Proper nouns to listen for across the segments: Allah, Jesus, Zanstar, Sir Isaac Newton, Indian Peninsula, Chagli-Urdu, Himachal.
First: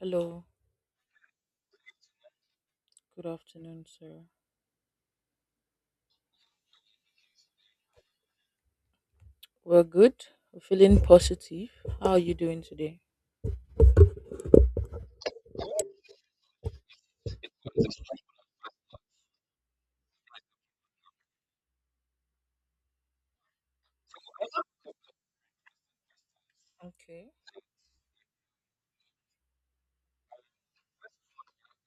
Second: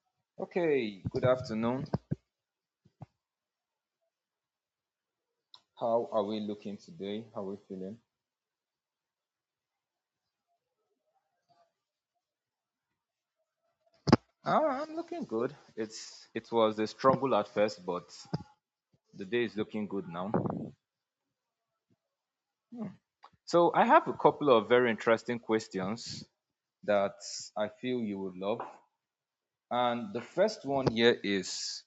Hello, Okay, good afternoon. good afternoon, sir. How are we looking today? How are we feeling? We're good. We're feeling positive. How are you doing today? Ah, I'm looking good. It was a struggle at first, but the day is looking good now. So I have a couple of very interesting questions that Okay. I feel you would love. And the first one here is,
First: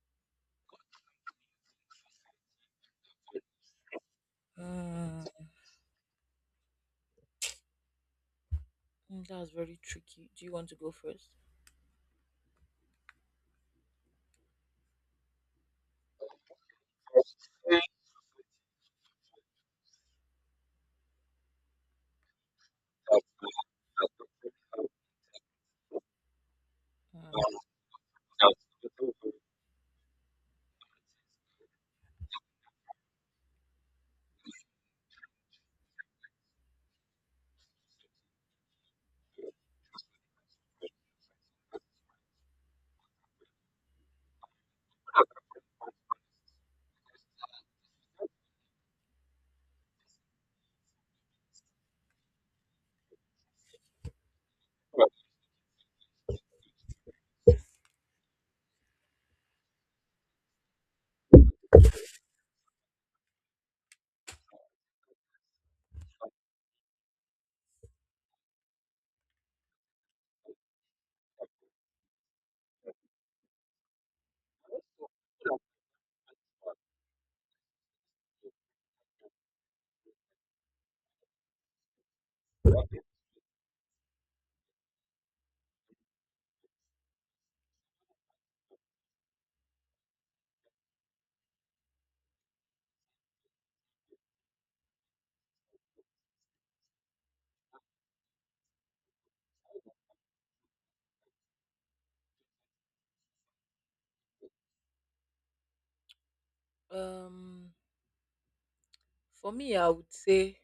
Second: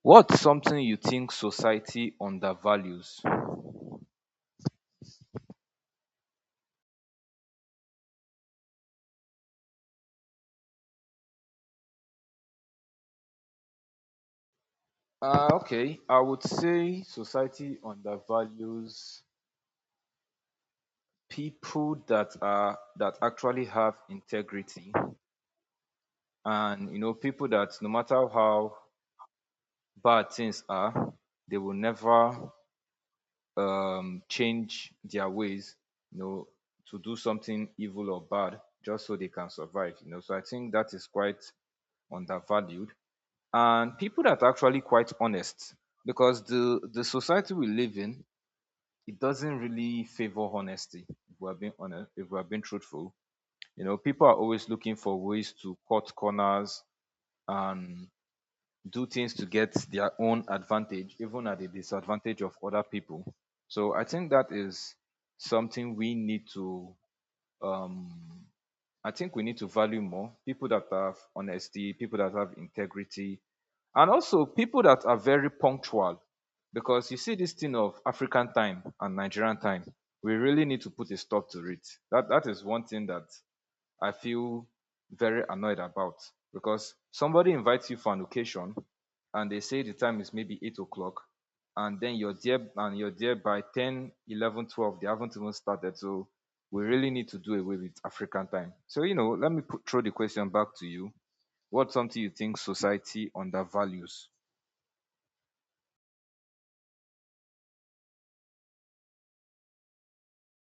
what's something you think society undervalues? Uh, that's very tricky. Do you want to go first? Okay, I would say society undervalues people that actually have integrity, and you know, people Uh, that no matter how bad things are, they will never change their ways, you know, to do something evil or bad just so they can survive, you know. So I think that is quite undervalued, and people that are actually quite honest, because the society we live in, it doesn't really favor honesty. If we're being honest, if we're being truthful, you know, people are always looking for ways to cut corners and do things to get their own advantage, even at the disadvantage of other people. So I think that is something we need to. Um, I think we need to value more people that have honesty, people that have integrity, and also people that are very punctual. Because you see this thing of African time and Nigerian time, we really need to put a stop to it. That is one thing that I feel very annoyed about, because somebody invites you for an occasion and they say the time is maybe 8 o'clock, and then you're there and you're there by 10, 11, 12. They haven't even started. So we really need to do away with African time. So, you know, let me throw the question back to you. What's something you think society undervalues? um, for me, I would say,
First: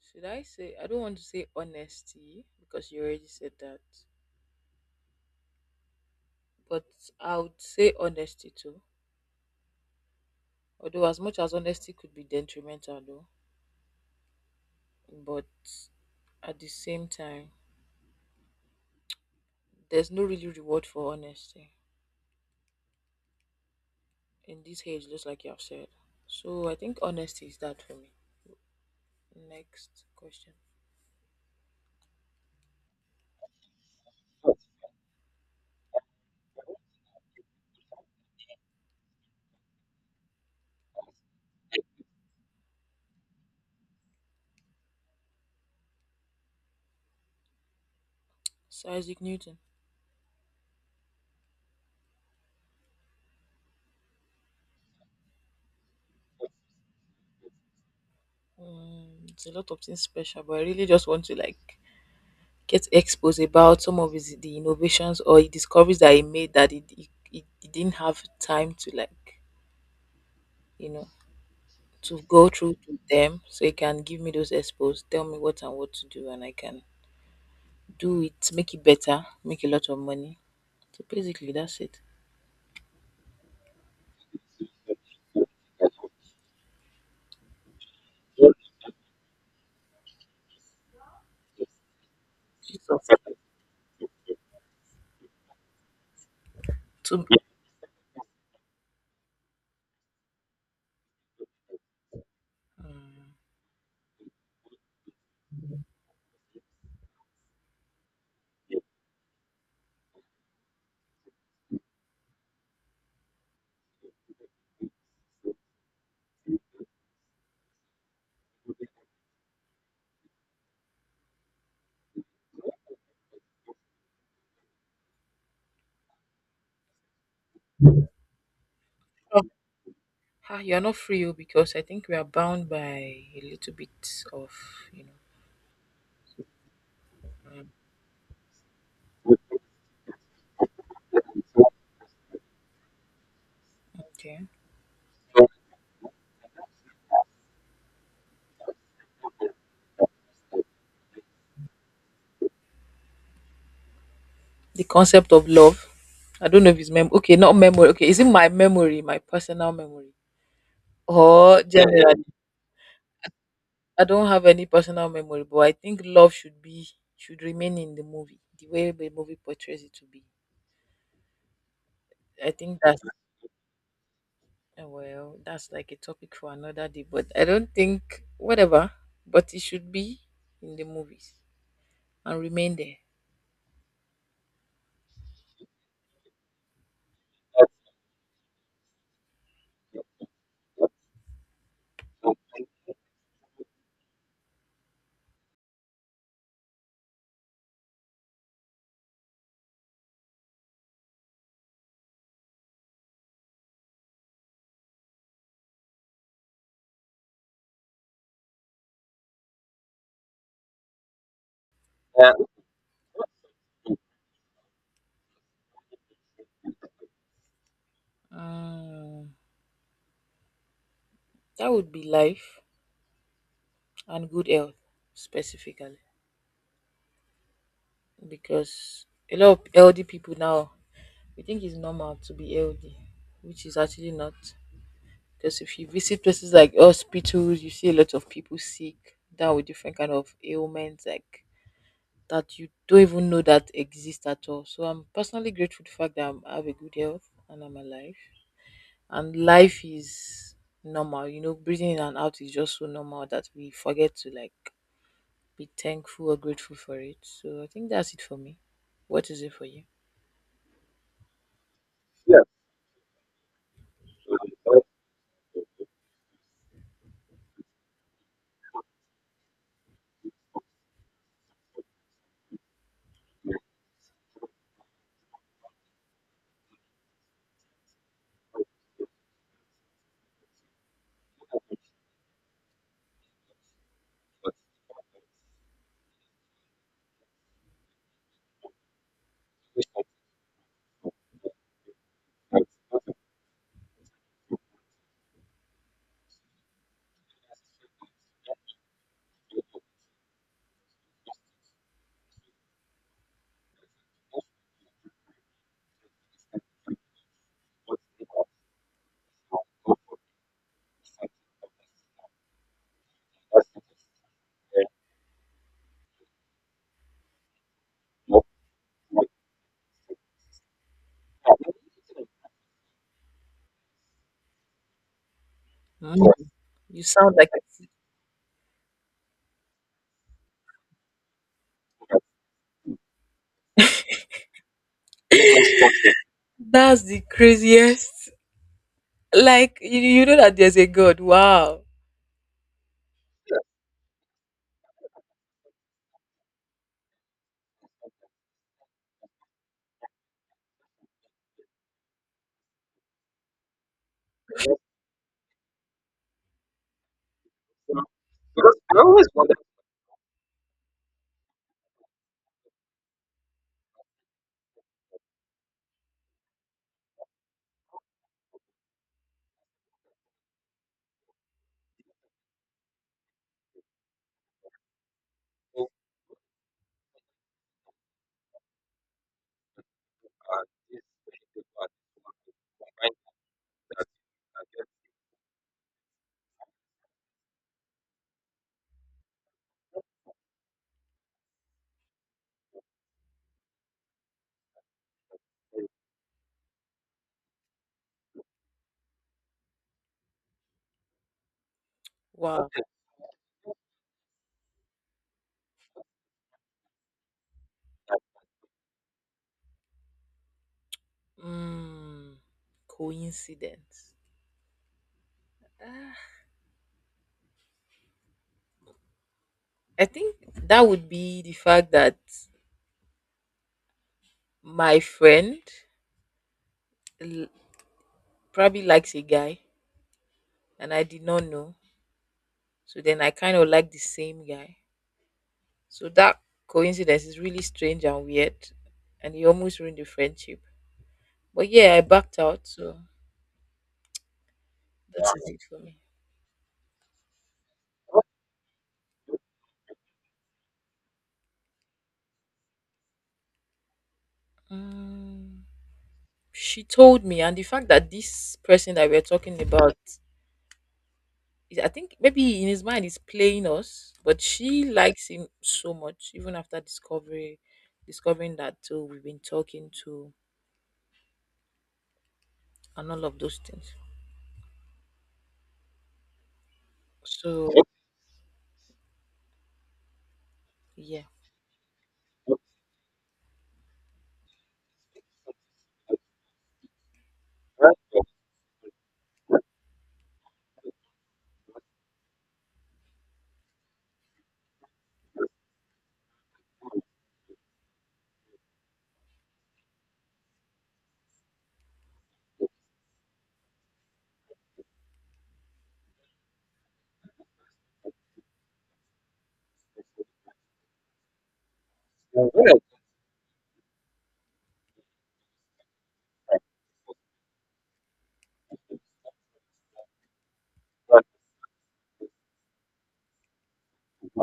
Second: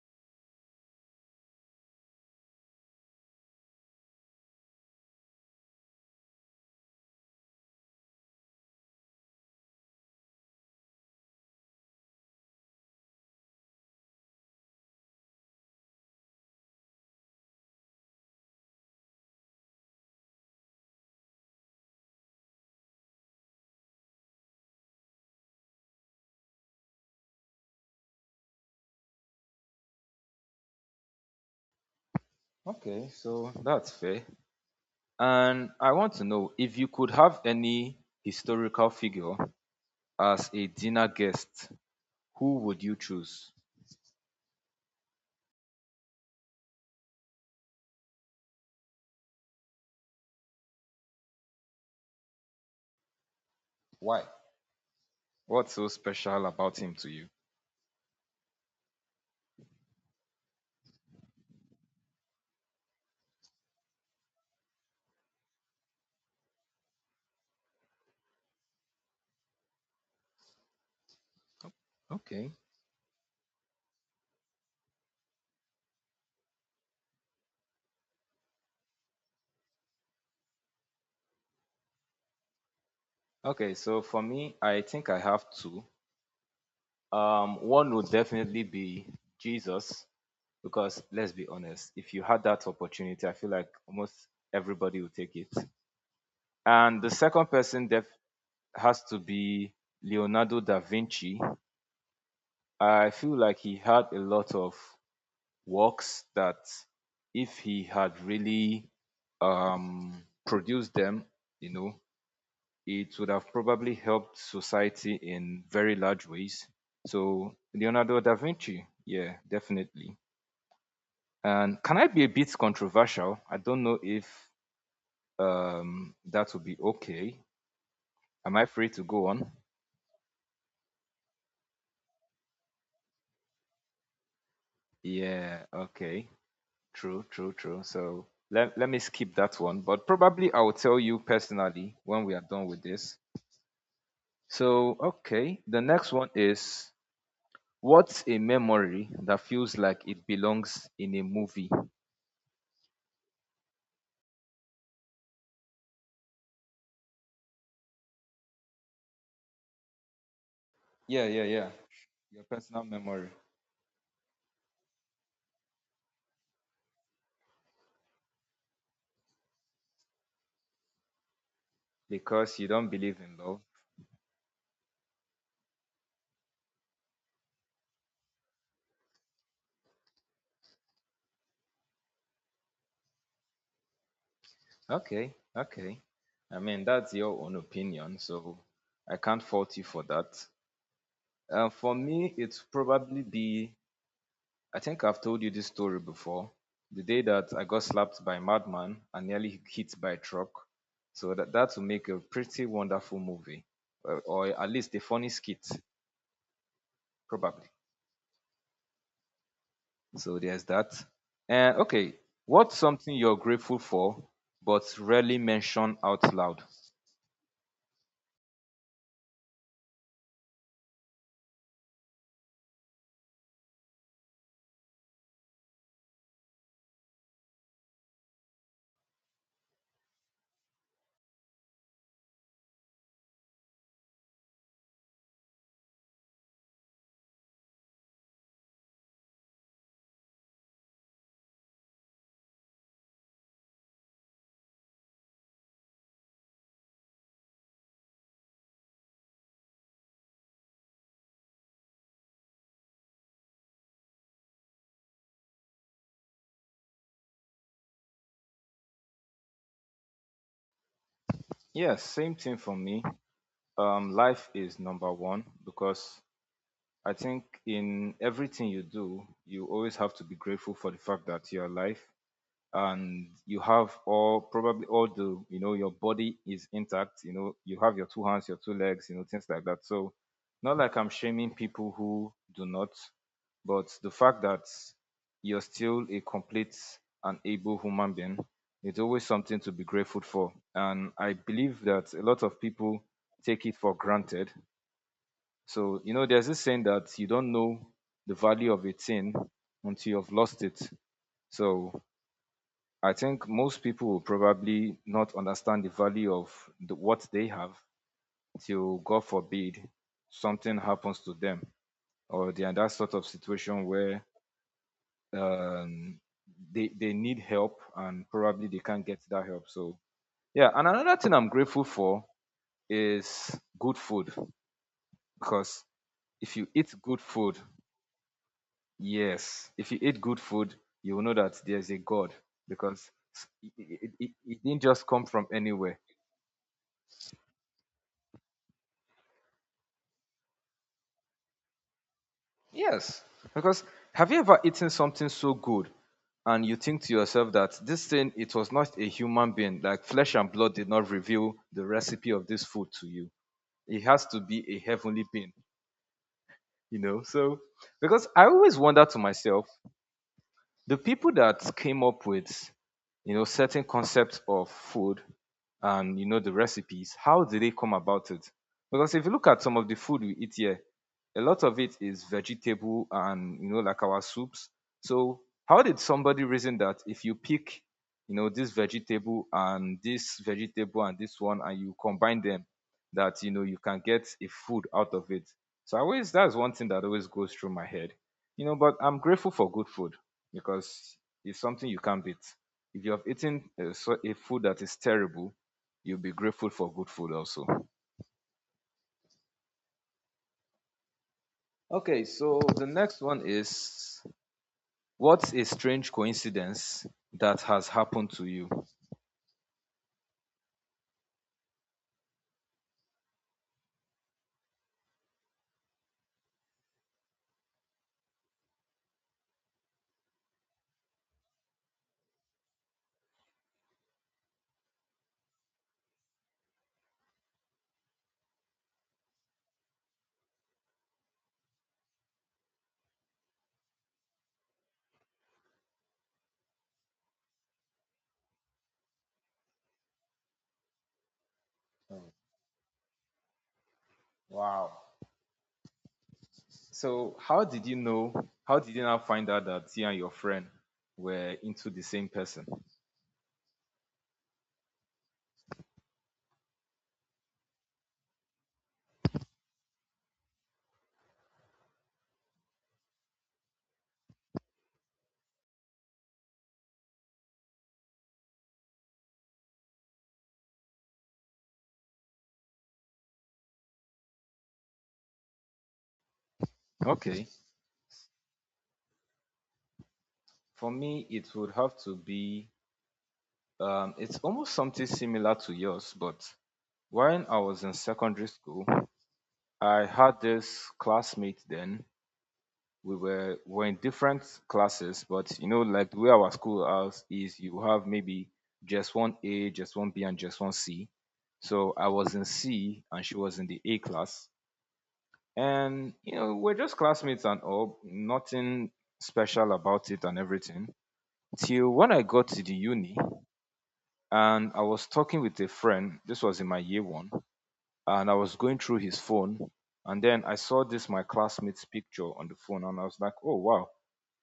should I say? I don't want to say honesty because you already said that, but I would say honesty too. Although, as much as honesty could be detrimental, though, but at the same time, there's no really reward for honesty. In this age, just like you have said. So I think honesty is that for me. Next question. Okay, so that's fair. And I want to know, if you could have any historical figure as a dinner guest, who would you choose? Sir Isaac Newton. Why? What's so special about him to you? It's a lot of things special, but I really just want to like get exposed about some of his the innovations or the discoveries that he made that he didn't have time to like, you know, to go Okay. through to them. So he can give me those expos, tell me what and what to do, and I can do it, make it better, make a lot of money. So basically, that's it. Okay, so for me, I think I have two. One would definitely be Jesus, because let's be honest, if you had that It's up opportunity, I feel like almost everybody would take it. And the to me. second person has to be Leonardo da Vinci. I Mm. feel like he had a lot of works that, if he had really produced them, you know, it would have probably helped society in very large ways. So Leonardo da Vinci, yeah, definitely. And can I be a bit controversial? I don't know if that would be okay. Am I free to go on? Ah, you're not free oh, because I think we are bound by a little bit of, you know, Yeah, okay. True, true, um, true. So let me skip that one, but probably I will tell you personally when we are done with this. okay. So, okay, the next one is, what's a memory that feels like it belongs in a movie? The concept of love. I don't know if it's mem okay, not memory. Okay, is it my memory, my personal memory? Yeah, yeah, Or yeah. generally, Your personal memory, I don't have any personal memory, but I think love should remain in the movie, the way the movie portrays it to be. I because you think don't that's believe in love. Well, that's like a topic for another day, but I don't think whatever, but it should be in the movies and remain there. Okay, okay. I mean, that's your own opinion, so I can't fault you for that. For me, it's probably the I think I've told you this story before. The day that I got slapped by a madman and nearly hit by a truck. So that will make a pretty wonderful movie, or at least a funny skit, probably. So there's that. And okay, what's something you're grateful for but rarely mention out loud? Mm. That would be life and good health specifically because a lot of healthy people now we think it's normal to be healthy, which is actually not. Because if you visit places like hospitals, you see a lot of people sick, down with different kind of ailments like that you don't even know that exist at all. So I'm personally grateful to the fact that I have a good health and I'm alive. And life is normal, breathing in and out is just so normal that we forget to like be thankful or grateful for it. So I think that's it for me. What is it for you? Yes, same Yeah, thing for me. Life is number one, because I think in everything you do, you always have to be grateful for the fact that you're alive, and you have all, probably all the, you know, your body is intact, you know, you have your two hands, your two legs, you know, things like that. So, not like I'm shaming people who do not, but the fact that you're still a complete and able human being, it's always something to be grateful for. And I believe that a lot of people take it for granted. So, you know, there's this saying that you don't know the value of a thing until you've lost it. So I think most people will probably not understand the value of what they have, till, God forbid, something happens to them, or they are in that sort of situation where um, they need help and probably they can't get that help. So yeah, and another thing I'm grateful for is good food, because Mm, if you eat You good sound like food, yes, if you eat good food, you will know that there's a God, because it didn't just come from anywhere. that's the craziest. Like you know that there's a God. Wow. Yes, Yeah, because have you ever eaten something so good, and you think to yourself that this thing, it was not a human being, like flesh and blood did not reveal the recipe of this food to you? It has to be a heavenly being, you know? So, so, because I always wonder to myself, the people that came up with, you know, certain concepts of food, and, you know, the recipes, how did they come about it? Because if you look at some of the food we eat here, a lot of it is vegetable, and, you know, like our soups. So how did somebody reason that if you pick, you know, this vegetable and this vegetable and this one, and you combine them, that, you know, you can get a food out of it? So I always, that's one thing that always goes through my head, you know. But I'm grateful for good food, because it's something you can't beat. If you have eaten a, a food that is terrible, you'll be grateful for good food also. Okay, so Wow. Something the next one is, what's a strange coincidence that has happened to you? Mm, Coincidence. Ah. I think that would be the fact that my friend l- probably likes a guy and I did not know. So then I kind of like the same guy. So that coincidence is really strange and weird. And it almost ruined the friendship. But yeah, I backed out. So Wow. that is it for me. So, how did you know? How did you now find out that you and your friend were into the same person? Mm, she told me, and the fact that this person that we're talking about I think maybe in his mind he's playing us, but she likes him so much, even after discovering that too, we've been talking to and all of those things. Okay. So For yeah. me, it would have to be, it's almost something similar to yours, but when I was in secondary school, I had this classmate then. We were in different classes, but, you know, like the way our school house is, you have maybe just one A, just one B, and just one C. So I was in C, and she was in the A class, and, you know, we're just classmates and all, nothing special about it and everything. Till when I got to the uni, and I was talking with a friend. This was in my year one, and I was going through his phone, and then I saw this my classmate's picture on the phone, and I was like, "Oh wow,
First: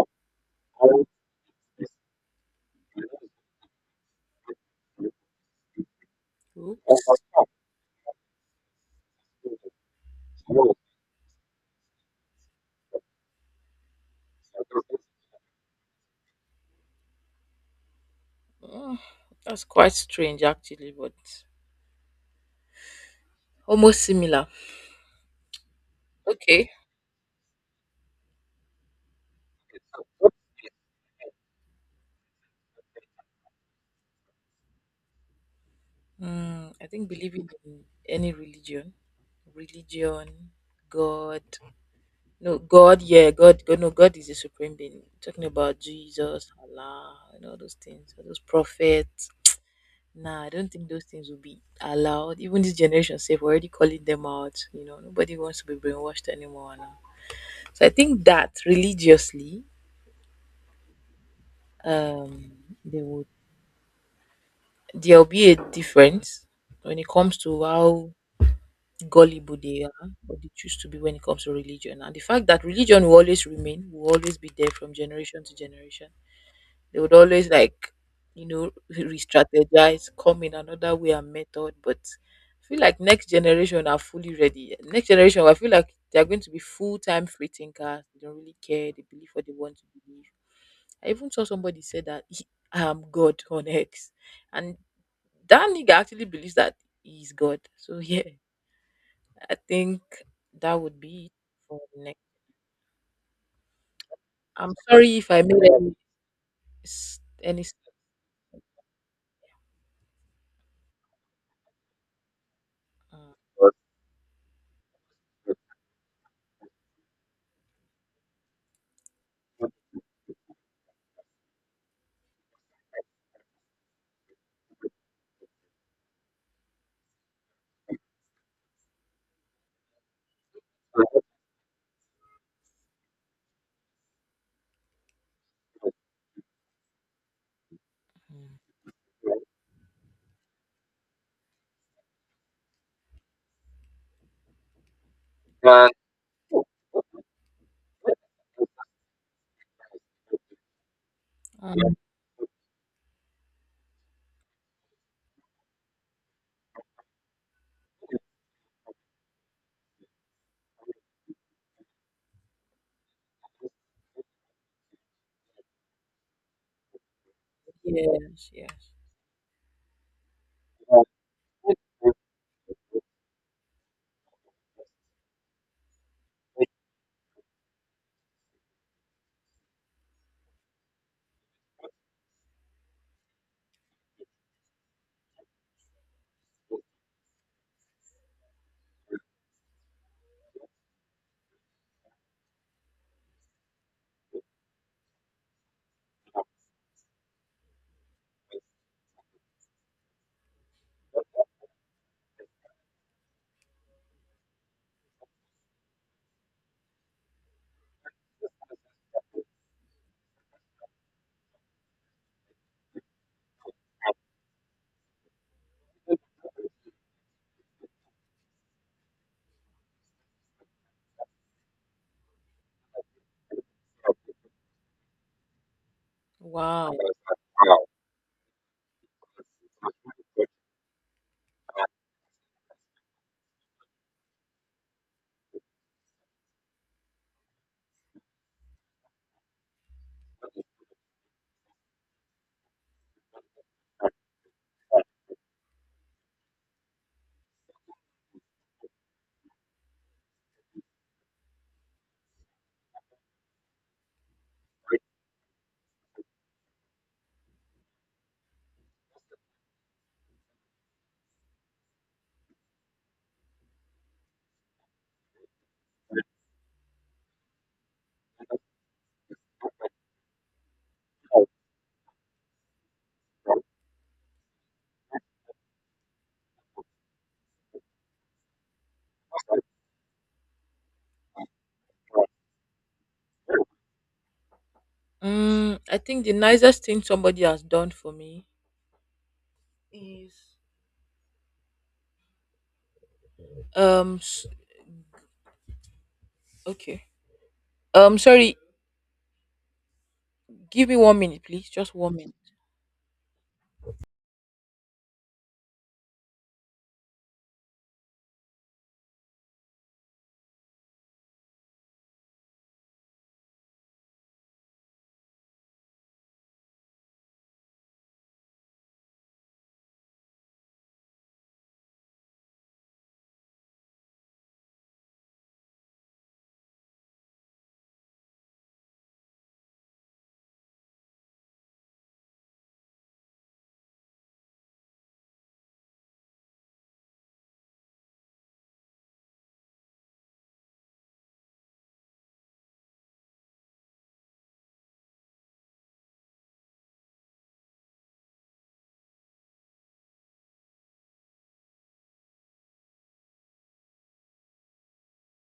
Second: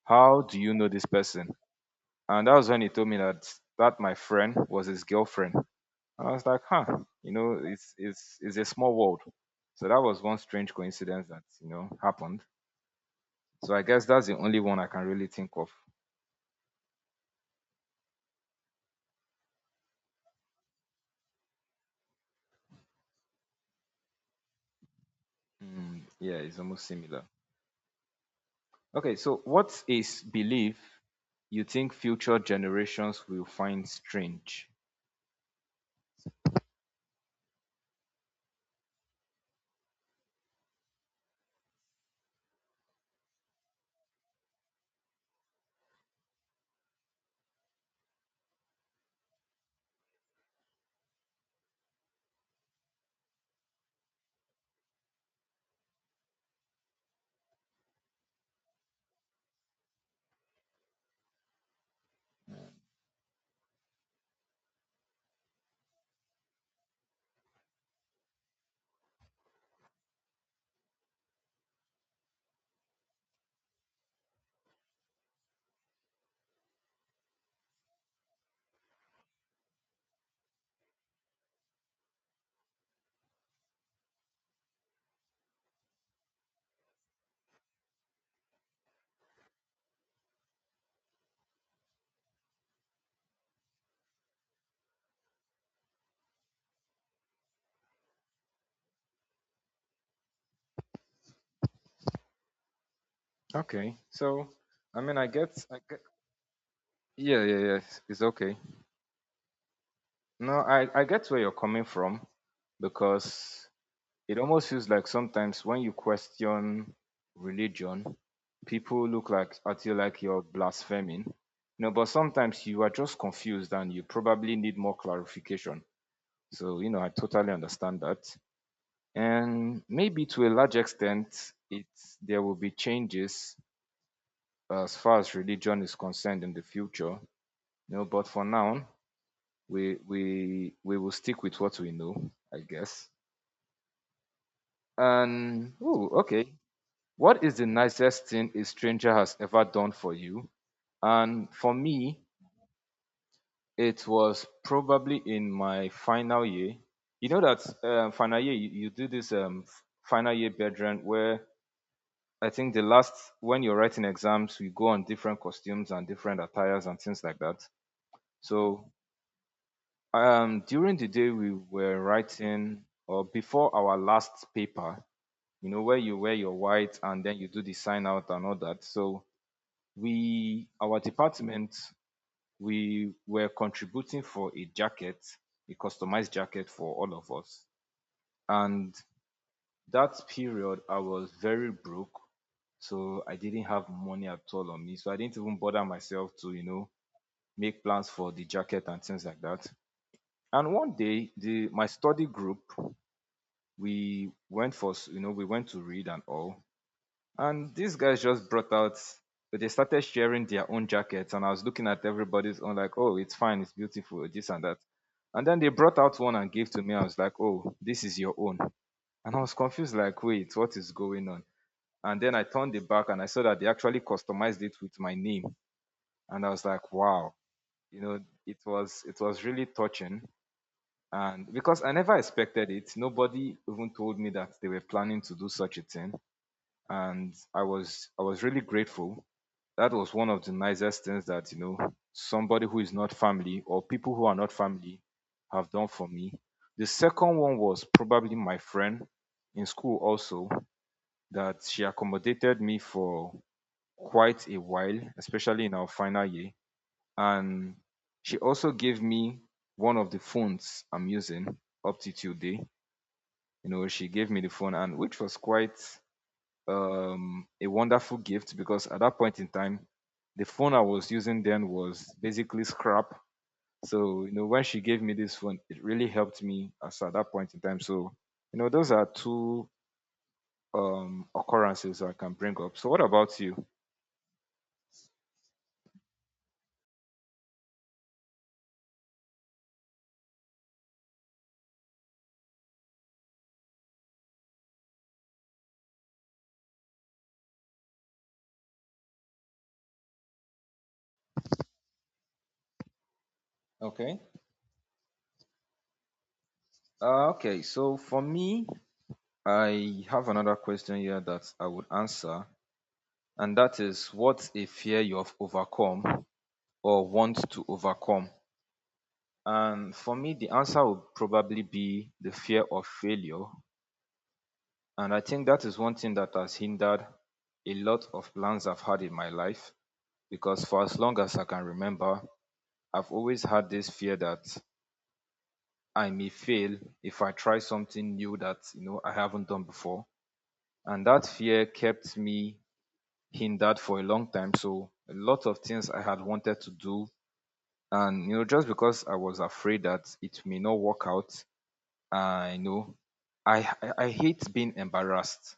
how do you know this person?" And that was when he told me that my friend was his girlfriend, and I was like, "Huh, Oops. you know, it's a small world." So that was one strange coincidence that, you know, happened. So I guess that's the only one I can really think of. Mm, that's quite strange actually, but almost similar. Hmm, yeah, it's Okay. almost similar. Okay, so what is belief you think future generations will find strange? I think believing in any religion, God, No, God, yeah, God, God, no, God is the supreme being. Talking about Jesus, Allah, and all those things, all those prophets. Nah, I don't think those things will be allowed. Even this generation, safe, we're already calling them out. You know, nobody wants to be brainwashed anymore now. So I think that religiously, um, they would there'll be a difference when it comes to how gullible they are, or they choose to be when it comes to religion. And the fact that religion will always remain, will always be there from generation to generation. They would always like, re-strategize, come in another way and method. But I feel like next generation are fully ready. Next generation, I feel like they are going to be full-time free thinkers. They don't really care. They believe what they want to believe. I even saw somebody say that he, I am God on X, and that nigga actually believes that he's God. So yeah, I think that would be it for the next. Okay, so I'm I mean, sorry I if I get, made I get, yeah, yeah, any. S- yeah, it's okay. No, I get where you're coming from, because it almost feels like sometimes when you question religion, people look like at you like you're blaspheming. No, but sometimes you are just confused and you probably need more clarification. So, you know, I totally understand that. And maybe to a large extent, it there will be changes as far as religion is concerned in the future. You know, but for now, Mm. we will stick with what we know, I guess. And Uh, ooh, okay. What is the nicest thing a stranger has ever done for you? And for Um, me, it was probably in my final year. You know that final year you, you do this final year bedroom where, I think, the last, when you're writing exams, you go on different costumes and different attires and things like that. yes, So yes. During the day we were writing, or before our last paper, you know, where you wear your white and then you do the sign out and all that. So our department, we were contributing for a jacket, a customized jacket for all of us. And that period, I was very broke, so I didn't have money at all on me. So I didn't even bother myself to, you know, make plans for the jacket and things like that. And 1 day, the my study group we went for s- you know we went to read and all, and these guys just brought out. They started sharing their own jackets, and I was looking at everybody's own like, "Oh, it's fine, it's beautiful, this and that." And then they brought out one and gave to me. I was like, "Oh, this is your own." And I was confused like, "Wait, what is going on?" And then I turned it back and I saw that they actually customized it with my name, and I was like, Wow. "Wow." You know, it was really touching. And because I never expected it, nobody even told me that they were planning to do such a thing. And I was really grateful. That was one of the nicest things that, you know, somebody who is not family or people who are not family have done for me. The second one was probably my friend in school also, that she accommodated me for quite a while, especially in our final year. And she also gave me one of the phones I'm using up to today. You know, she gave me the phone, and which was quite a wonderful gift, because at that point in time the phone I was using then was basically scrap. So you know, when she gave me this phone, it really helped me as at that point in time. So you know, those are two occurrences I can bring up. So what about you? I think the nicest thing somebody has done for me is um s- okay. Sorry. Give me 1 minute, please. Just 1 minute. Okay. Okay, so for me, I have another question here that I would answer, and that is, what's a fear you have overcome or want to overcome? And for me, the answer would probably be the fear of failure. And I think that is one thing that has hindered a lot of plans I've had in my life, because for as long as I can remember, I've always had this fear that I may fail if I try something new that, you know, I haven't done before. And that fear kept me hindered for a long time. So a lot of things I had wanted to do, and you know, just because I was afraid that it may not work out, I know. I hate being embarrassed.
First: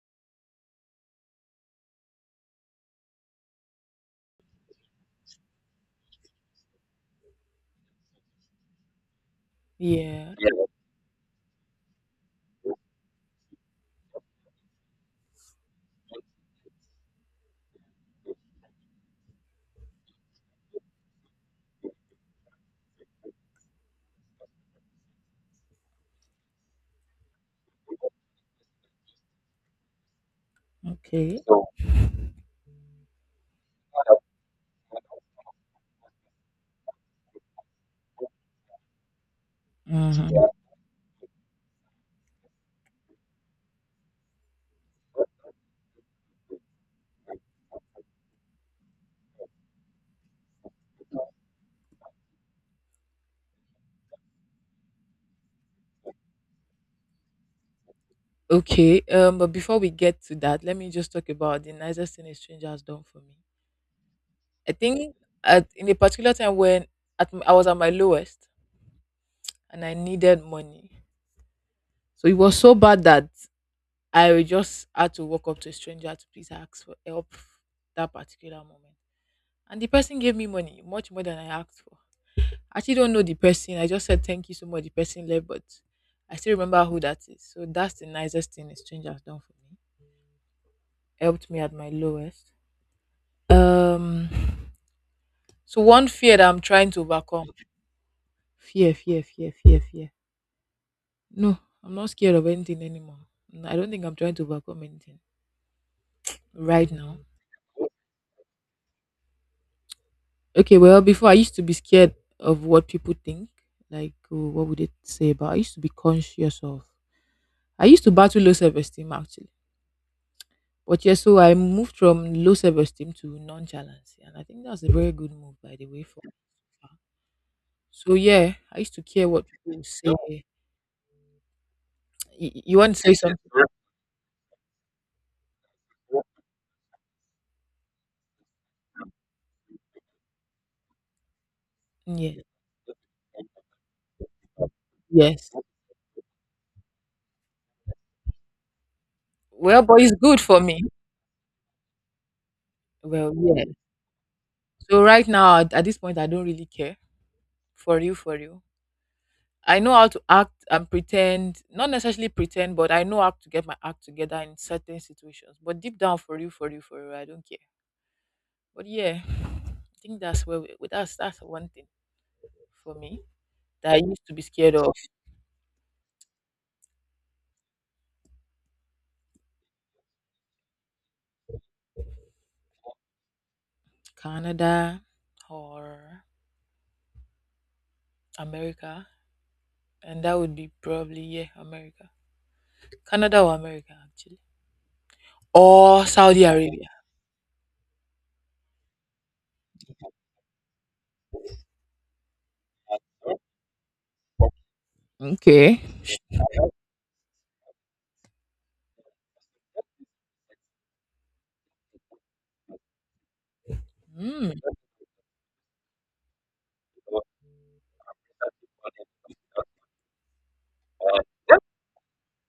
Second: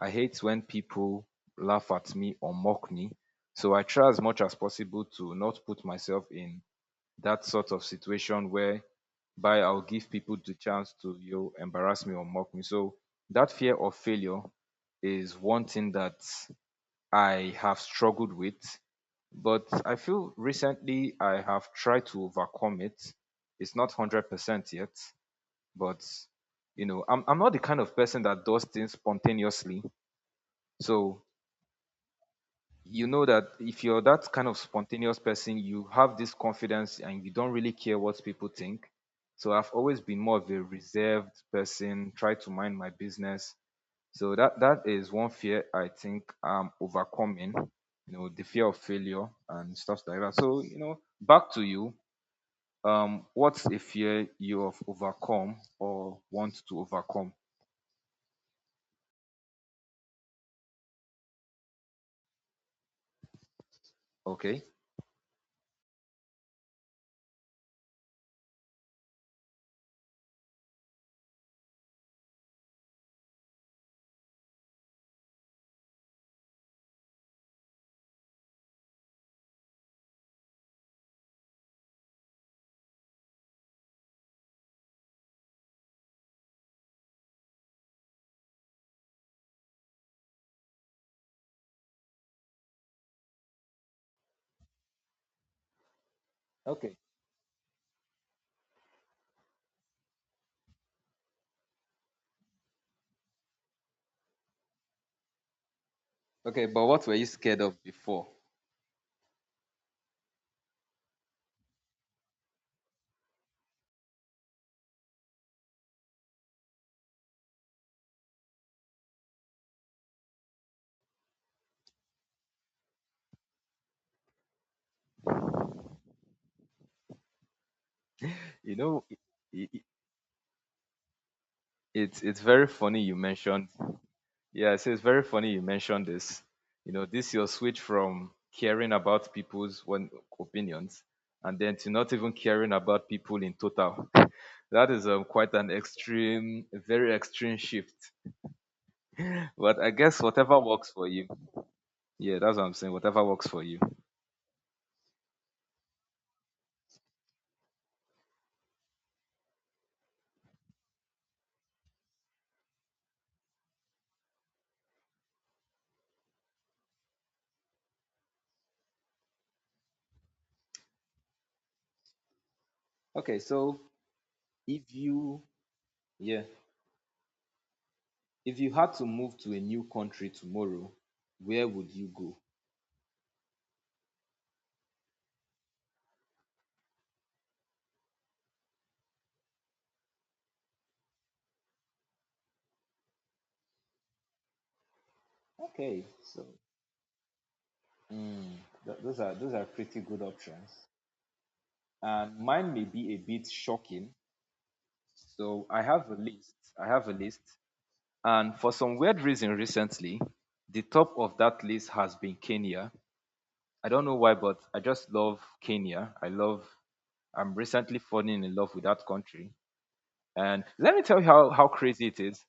I hate when people laugh at me or mock me. So I try as much as possible to not put myself in that sort of situation where by I'll give Yeah. people the chance to, you know, embarrass me or mock me. So that fear of failure is one thing that I have struggled with, but I feel recently I have tried to overcome it. It's not 100% yet, but you know, I'm not the kind of person that does things spontaneously. So Okay. you know that if you're that kind of spontaneous person, you have this confidence and you don't really care what people think. So I've always been Mhm. more of a reserved person, try to mind my business. So that is one fear I think I'm overcoming, you know, the fear of failure and stuff like that. So, you know, back to you. What's a fear you have overcome or want to overcome? Okay. But before we get to that, let me just talk about the nicest thing a stranger has done for me. Okay. I think at in a particular time when I was at my lowest and I needed money. So it was so bad that I just had to walk up to a stranger to please ask for help that particular moment. And the person gave me money, much more than I asked for. I actually don't know the person. I just said thank you so much. The person left, but I still remember who that is. So that's the nicest thing a stranger has done for me. Helped me at my lowest. Um so one fear that I'm trying Okay. to overcome. Fear, fear, fear, fear, fear No, I'm not scared of anything anymore. I don't think I'm trying to overcome anything Okay, but right what were now. you scared of before? Okay, well, before I used to be scared of what people think. Like, oh, what would they say about? I used to be conscious of. I used to battle low self esteem actually. But yeah, so I moved from low self esteem to nonchalance, and I think that's a very good move, by the way. For So yeah, You I used to know, care what i i- people say. It's You, very you want funny to say you something? mentioned. Yeah, so it's very funny you mentioned this. You know, this your switch from caring about people's one opinions, and then to not even Yeah. caring about people in total. That is Yes. quite an extreme, a very extreme shift. But Well, I but it's guess good whatever for me. works for you. Yeah, that's what I'm saying. Whatever Well, works for yeah. you. So right now, at this point, I don't really care. For you, for you. I know how to act and pretend, not necessarily pretend, but I know how to get my act together in certain situations. But deep down, for you, for you, for you, I don't care. But yeah, I think that's where we, that's one thing for me Okay, so that I used to be scared if of you yeah if you had to move to a new country tomorrow, where would you go? Canada or America, and that would be probably yeah, America, Canada or America actually, or Okay, so Saudi Arabia. mm, those are pretty good options, and mine may be a bit shocking. So I Okay. have a list. I have a list, and for some weird reason, recently, the top of that list has been Kenya. I don't know why, Mm. but I just love Kenya. I love. I'm recently falling in love with that country, and let me tell you how crazy it is.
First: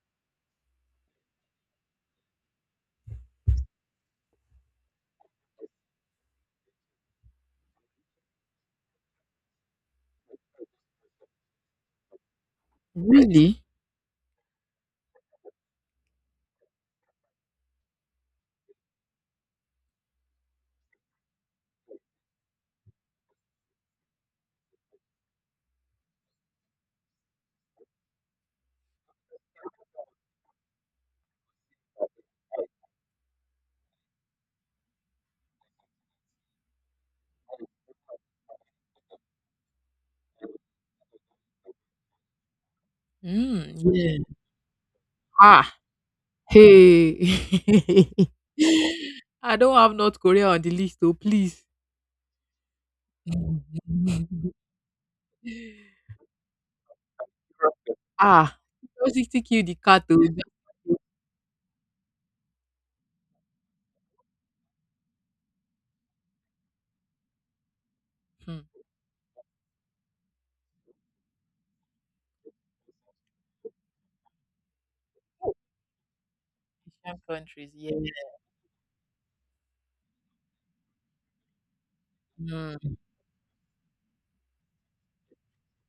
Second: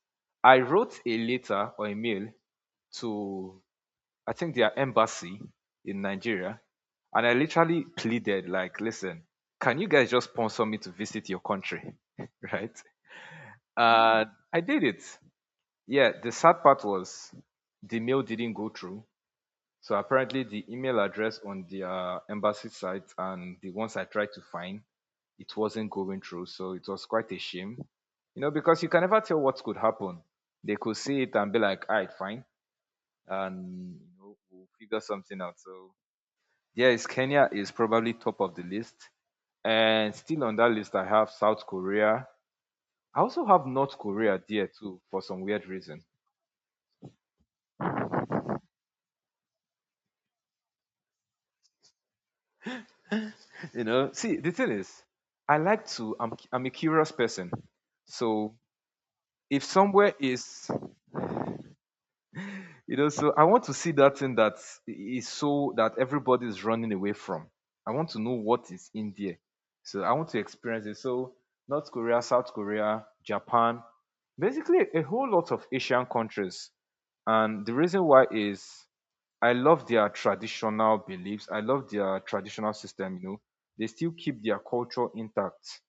I wrote a letter or a mail to I think their embassy in Nigeria, and I literally pleaded like, "Listen, can you guys just sponsor me to visit your country?" Right? Really? And I did it. Yeah, the sad part was the mail didn't go through. So apparently, the email address on the embassy site and the ones I tried to find, it wasn't going through. So it was quite a shame, you know, because you can never tell what could happen. They could see it and be like, "All right, fine," and you know, we'll figure something out. So yes, Kenya is probably top of the list, and still on that list I have South Korea. I also have Mm, North yeah. Korea there too for some weird Ah, reason. hey. I don't have North Korea on the list, so please. You know, see, the thing is, I like to. I'm a curious person, so Ah, curiosity kill if the cat. somewhere Oh. is you know, so I want to see that thing that is so that everybody is running away from. I want to know Hmm. what is in there. So I want to experience it. So North Korea, South Korea, Japan, basically a whole lot of Asian countries. Asian And countries, the yeah. reason why is I love their traditional beliefs. I love their traditional Mm. system, you know. They still keep their culture intact.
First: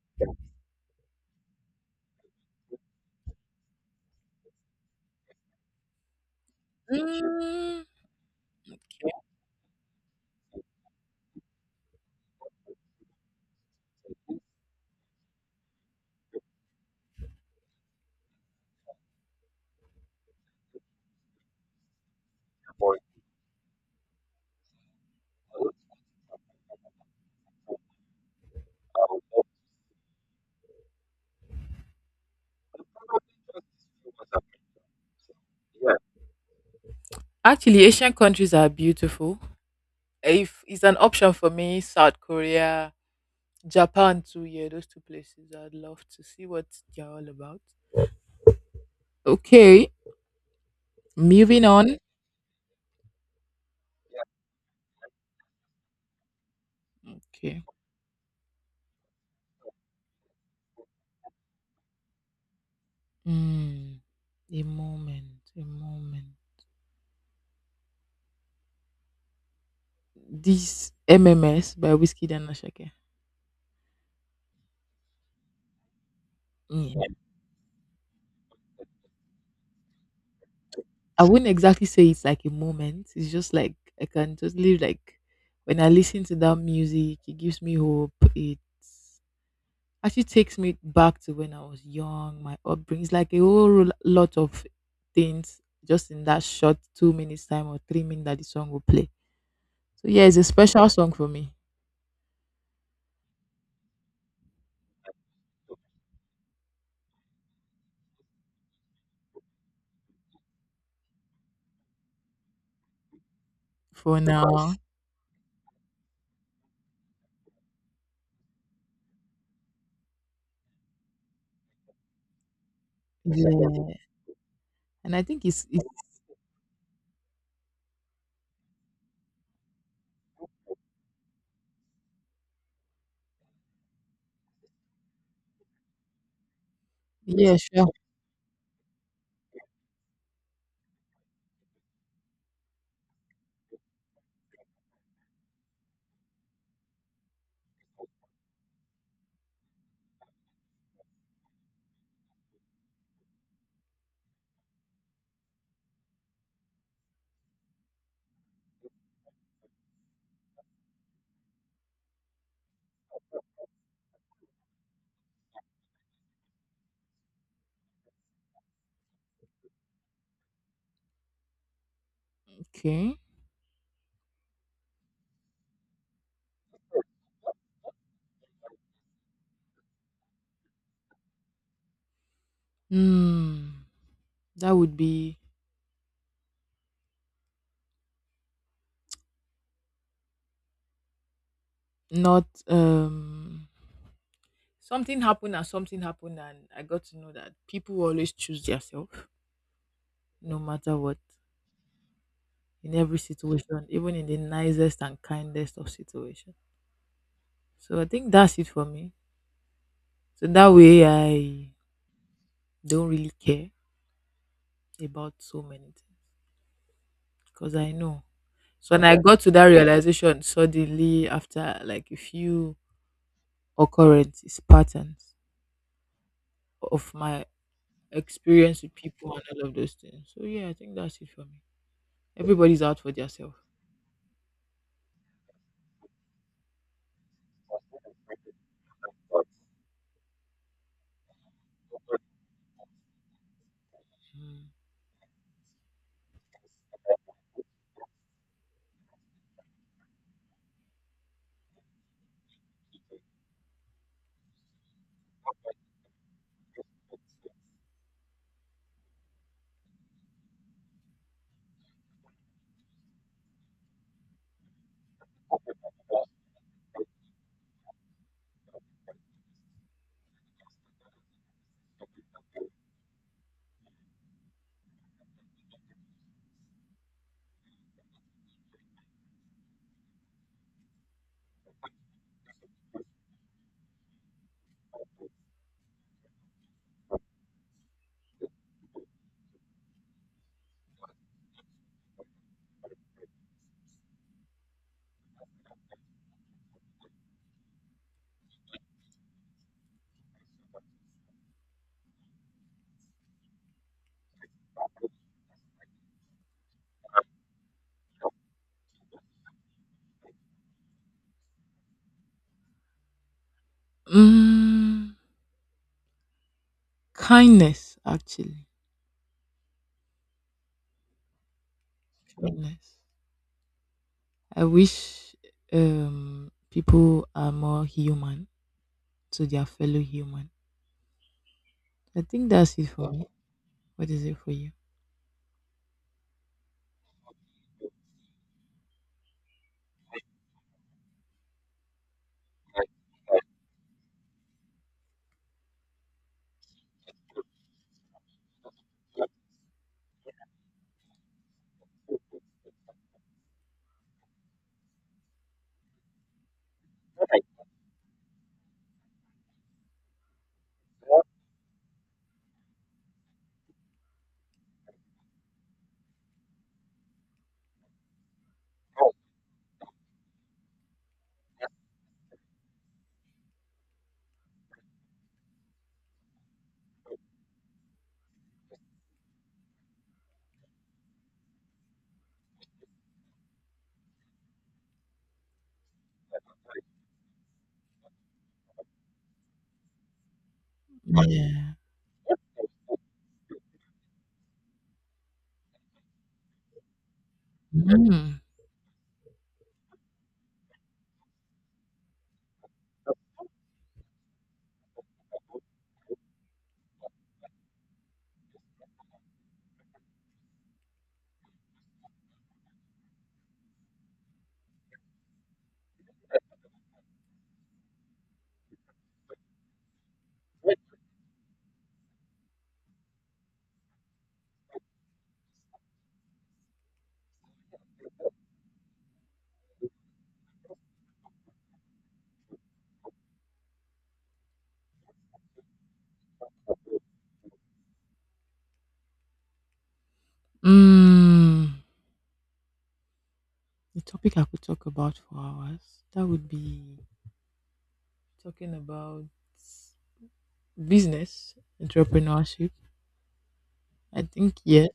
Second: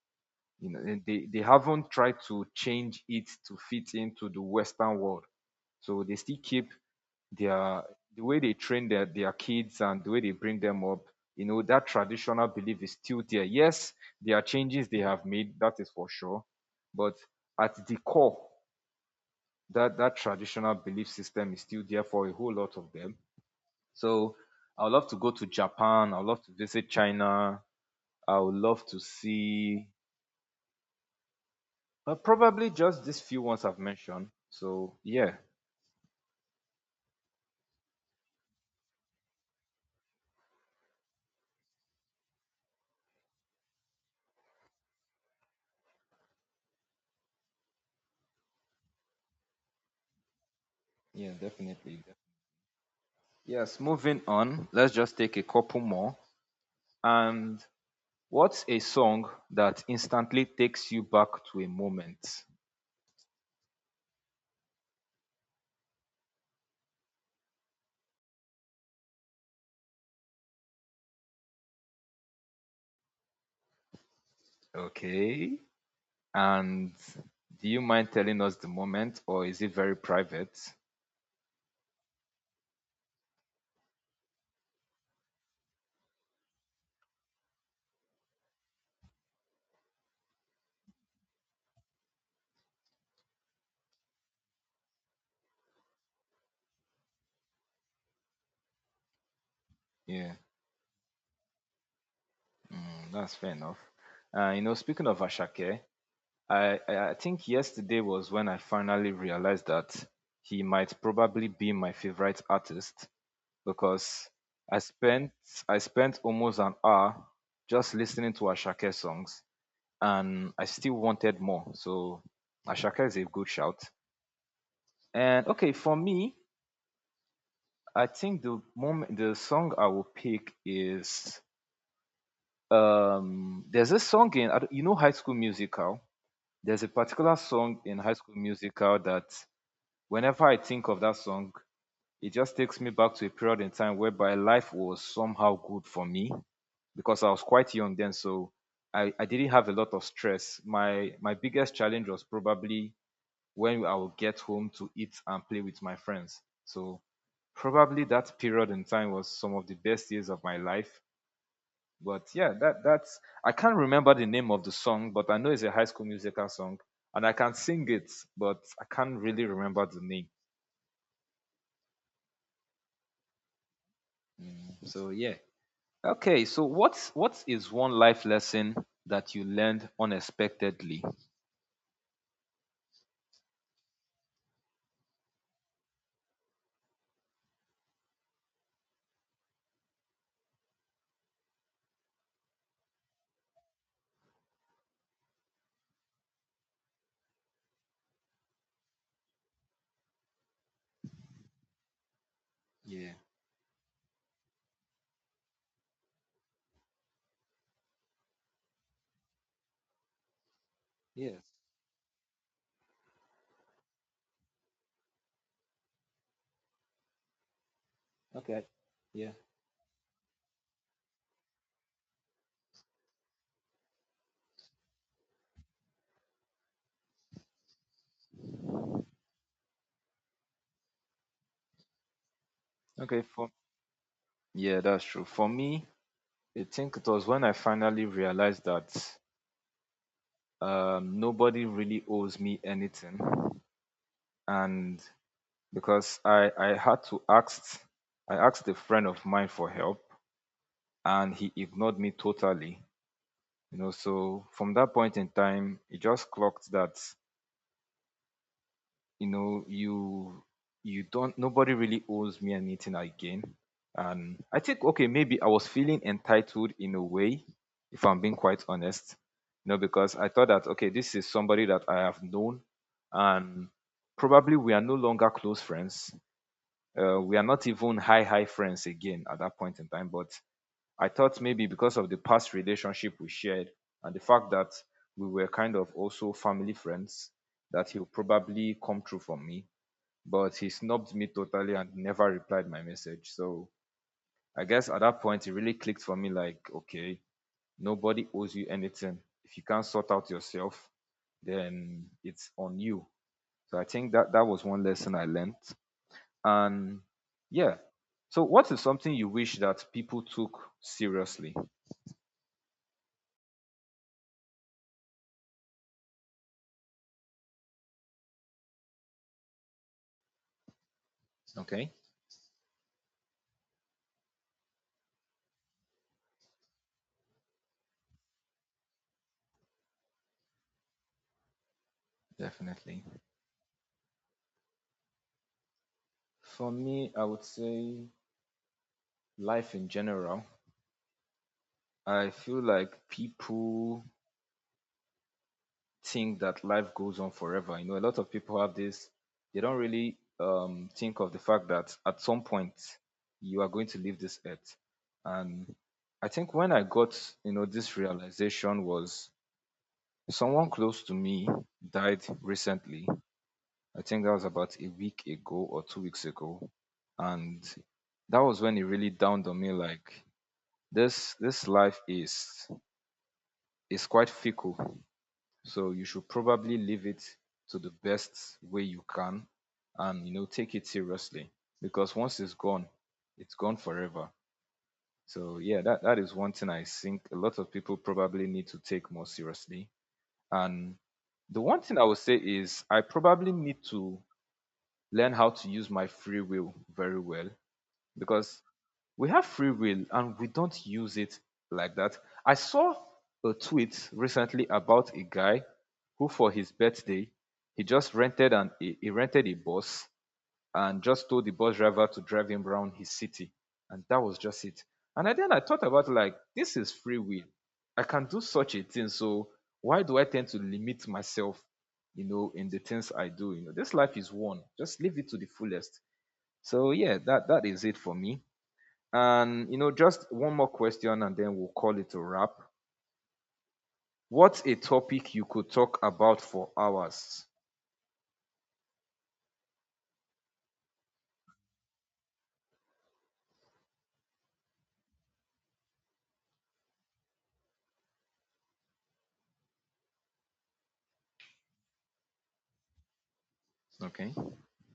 You know, and they haven't tried to change it to fit into the Western world. So they still keep Mm. their, the way they train their kids and the way they bring them up. You know, that traditional belief is still there. Yes, there are changes they have made, that is for sure, but at the core, that traditional belief system is still there for a whole lot of them. So I would love to go to Japan, I would love to visit China, I would love to see, probably just these few ones I've mentioned. So yeah. Actually, Asian countries are beautiful. If it's an option for me, South Korea, Japan too, yeah, those two places. I'd love to see what they're all about. Okay, Yeah, moving on. definitely. Yes, moving on. Let's just take a couple more. Okay. And what's a song that instantly takes you back to a moment? Mm, a moment, a moment. This MMS by Whiskey and Ashake. Okay. And Mm. Yeah. do you mind telling us the moment, or is it very private? I wouldn't exactly say it's like a moment. It's just like I can totally like when I listen to that music, it gives me hope. It's Actually takes me back to when I was young, my upbringing. It's like a whole lot of things just in that short 2 minutes time or 3 minutes that the song will play. So yeah, Yeah, it's a special song for me that's fair enough. You know, speaking of Ashake, I think yesterday was when I finally realized that he might probably be my favorite artist, for because now. I spent I spent almost an hour just listening to Ashake songs, and I still wanted more. So Ashaka is a good shout. Yeah, and I And think it's okay, it's for me, I think the song I will pick is there's a song in I don't- you know, High School Musical. There's a particular Yeah, song sure. in High School Musical that whenever I think of that song, it just takes me back to a period in time whereby life was somehow good for me, because I was quite young then, so I didn't have a lot of stress. My biggest challenge was probably when I will get home to eat and play with my friends. So probably that period in time was some of the best years of my life. But yeah, that's, I can't remember the name of the song, but I know it's a high school musical song, and I can sing it, but I can't really remember the name. Okay. So yeah. Okay, so what is one life lesson that you learned unexpectedly? Hmm, that would be not, something happened and something happened and I got to know that people will always choose themselves no matter what in Yeah. every situation, even in the nicest and kindest of situations. So I think that's it for me. So that way Yes. I don't really care about so many things because I know. Okay. So when I Yeah. got to that realization suddenly after like a few occurrences, patterns of my experience with people and all of those things. So yeah, I think that's it for me. Everybody's out for Okay, for themselves. yeah, that's true. For me, I think it was when I finally realized that nobody really owes me anything, Mm. and because I had to ask, I asked a friend of mine for help, and he ignored me totally. You know, so from that point in time, it just clocked that you know, you don't, nobody really owes me anything again. And I think, okay, maybe I was feeling entitled in a way, if I'm being quite honest. You know, because I thought that, okay, this is somebody that I have known, and probably we are no longer close friends. We are not even high friends again at that point in time, but I thought maybe because of the past relationship we shared and the fact that we were kind of also family friends, that he'll probably come through for me, but he snubbed me totally and never replied my message. So I guess at that point, it really clicked for me like, okay, nobody owes you anything. If you can't sort out yourself, then it's on you. So I think that was one lesson I learned. And yeah. So what is something you wish that people took seriously? Mm, Kindness, actually. Okay, Kindness. I wish um people are more human to their fellow human. I think that's it definitely. for me. What is it for you? For me, I would say life in general. I feel like people think that life goes on forever. You know, a lot of people have this, they don't really think of the fact that at some point you are going to leave this earth. And I think when I got, you know, this realization was someone close to me died recently. I think that was about a week ago or 2 weeks ago. And that was when it really dawned on me like this life is quite fickle. So you should probably leave it to the best way you can, and you know, take it seriously, because once it's gone forever. So yeah, that is one thing I think a lot of people probably need to take more seriously. And the Yeah. one thing I would say is I probably need to learn how to use my free will very well, Mm. because we have free will and we don't use it like that. I saw a tweet recently about a guy who for his birthday, he just rented an he rented a bus and just told the bus driver to drive him around his city, and that was just it. Then I thought about like, this is free will. I can do such a thing. So why do I tend to limit myself, you know, in the things I do? You know, this life is one, just live it to the fullest. So yeah, that is it for me. And you know, just one more question and then we'll call it a wrap. What's a topic you could talk about for hours? Mm. The topic I could talk about for hours that would be talking about business entrepreneurship. I Okay. think yeah,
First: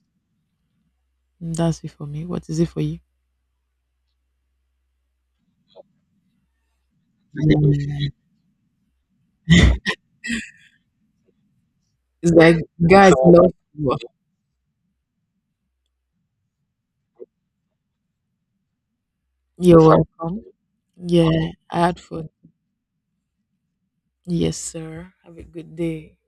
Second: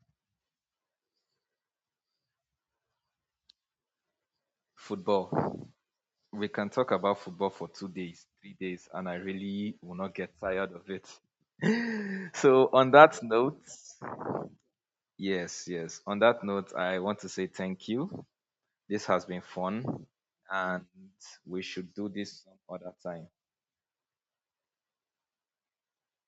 that's it for me. What is it for you? Football. We can talk about football for 2 days, 3 days, and I really will not get tired of it. It's like So, on guys that love note, you. yes, yes. On that note, I want to say thank you. This has been You're fun, welcome. and Yeah, we I should had do fun. this some other time. Yes, sir. Have a good day.